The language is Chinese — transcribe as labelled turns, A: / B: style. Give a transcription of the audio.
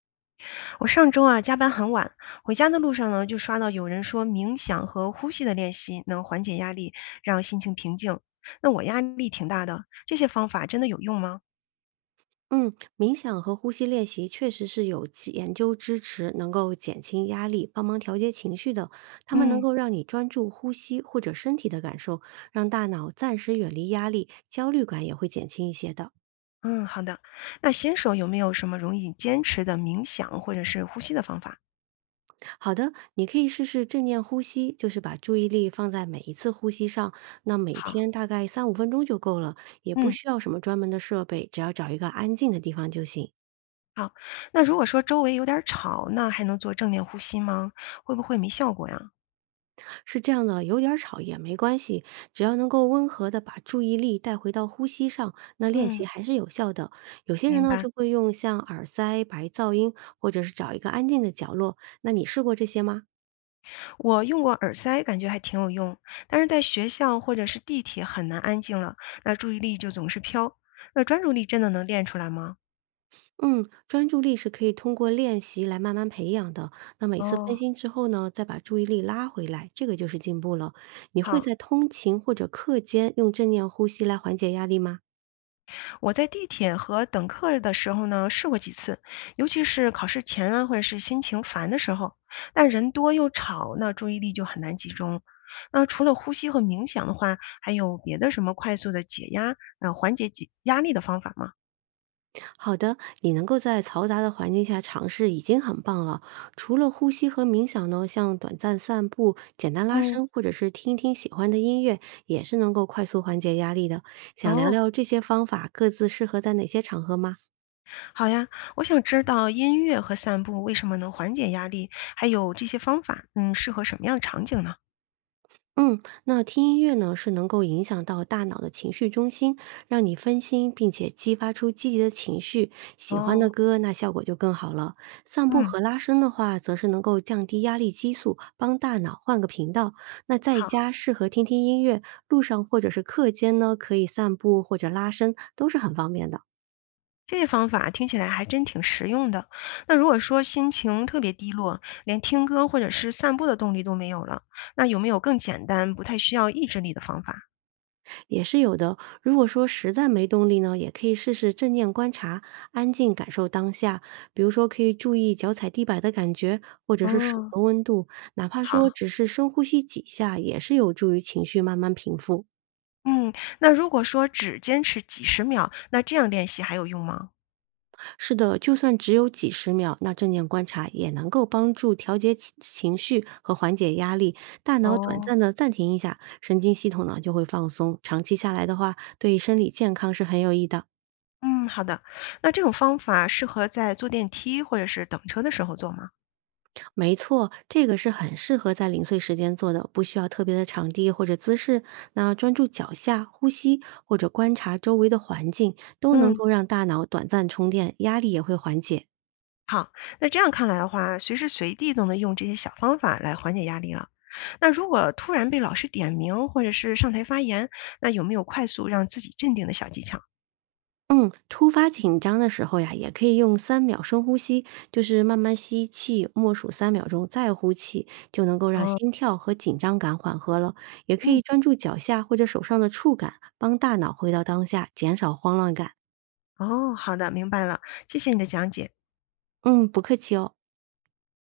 A: 我上周啊加班很晚，回家的路上呢就刷到有人说冥想和呼吸的练习能缓解压力，让心情平静。那我压力挺大的，这些方法真的有用吗？
B: 嗯，冥想和呼吸练习确实是有其研究支持，能够减轻压力、帮忙调节情绪的。它们能
A: 嗯
B: 够让你专注呼吸或者身体的感受，让大脑暂时远离压力，焦虑感也会减轻一些的。
A: 嗯，好的。那新手有没有什么容易坚持的冥想或者是呼吸的方法？
B: 好的，你可以试试正念呼吸，就是把注意力放在每一次呼吸上，那每
A: 好，
B: 天大概三五分钟就够了，也不
A: 嗯
B: 需要什么专门的设备，只要找一个安静的地方就行。
A: 好。那如果说周围有点儿吵，那还能做正念呼吸吗？会不会没效果呀？
B: 是这样的，有点儿吵也没关系，只要能够温和的把注意力带回到呼吸上，那练
A: 嗯，
B: 习还是有效的。有些人
A: 明
B: 呢
A: 白。
B: 就会用像耳塞、白噪音，或者是找一个安静的角落。那你试过这些吗？
A: 我用过耳塞，感觉还挺有用，但是在学校或者是地铁很难安静了，那注意力就总是飘。那专注力真的能练出来吗？
B: 嗯，专注力是可以通过练习来慢慢培养的。那每次分
A: 哦，
B: 心之后呢，再把注意力拉回来，这个就是进步了。你会
A: 好，
B: 在通勤或者课间用正念呼吸来缓解压力吗？
A: 我在地铁和等课的时候呢，试过几次，尤其是考试前啊，或者是心情烦的时候，但人多又吵，那注意力就很难集中。那除了呼吸和冥想的话，还有别的什么快速的解压，缓解解压力的方法吗？
B: 好的，你能够在嘈杂的环境下尝试已经很棒了。除了呼吸和冥想呢，像短暂散步、简单拉
A: 嗯，
B: 伸，或者是听一听喜欢的音乐，也是能够快速缓解压力的。想聊
A: 哦。
B: 聊这些方法各自适合在哪些场合吗？
A: 好呀，我想知道音乐和散步为什么能缓解压力，还有这些方法，嗯，适合什么样的场景呢？
B: 嗯，那听音乐呢，是能够影响到大脑的情绪中心，让你分心，并且激发出积极的情绪。喜欢的
A: 哦，
B: 歌，那效果就更好了。散步
A: 嗯
B: 和拉伸的话，则是能够降低压力激素，帮大脑换个频道。那在
A: 好，
B: 家适合听听音乐，路上或者是课间呢，可以散步或者拉伸，都是很方便的。
A: 这些方法听起来还真挺实用的。那如果说心情特别低落，连听歌或者是散步的动力都没有了，那有没有更简单、不太需要意志力的方法？
B: 也是有的。如果说实在没动力呢，也可以试试正念观察，安静感受当下。比如说，可以注意脚踩地板的感觉，或者是手
A: 哦，
B: 的温度，哪怕说
A: 好，
B: 只是深呼吸几下，也是有助于情绪慢慢平复。
A: 嗯，那如果说只坚持几十秒，那这样练习还有用吗？
B: 是的，就算只有几十秒，那正念观察也能够帮助调节情绪和缓解压力。大脑短
A: 哦。
B: 暂的暂停一下，神经系统呢就会放松。长期下来的话，对身体健康是很有益的。
A: 嗯，好的。那这种方法适合在坐电梯或者是等车的时候做吗？
B: 没错，这个是很适合在零碎时间做的，不需要特别的场地或者姿势。那专注脚下、呼吸，或者观察周围的环境，都能
A: 嗯，
B: 够让大脑短暂充电，压力也会缓解。
A: 好。那这样看来的话，随时随地都能用这些小方法来缓解压力了。那如果突然被老师点名或者是上台发言，那有没有快速让自己镇定的小技巧？
B: 嗯，突发紧张的时候呀，也可以用3秒深呼吸，就是慢慢吸气，默数3秒钟，再呼气，就能够让
A: 哦，
B: 心跳和紧张感缓和了。也可
A: 嗯，
B: 以专注脚下或者手上的触感，帮大脑回到当下，减少慌乱感。
A: 哦，好的，明白了，谢谢你的讲解。
B: 嗯，不客气哦。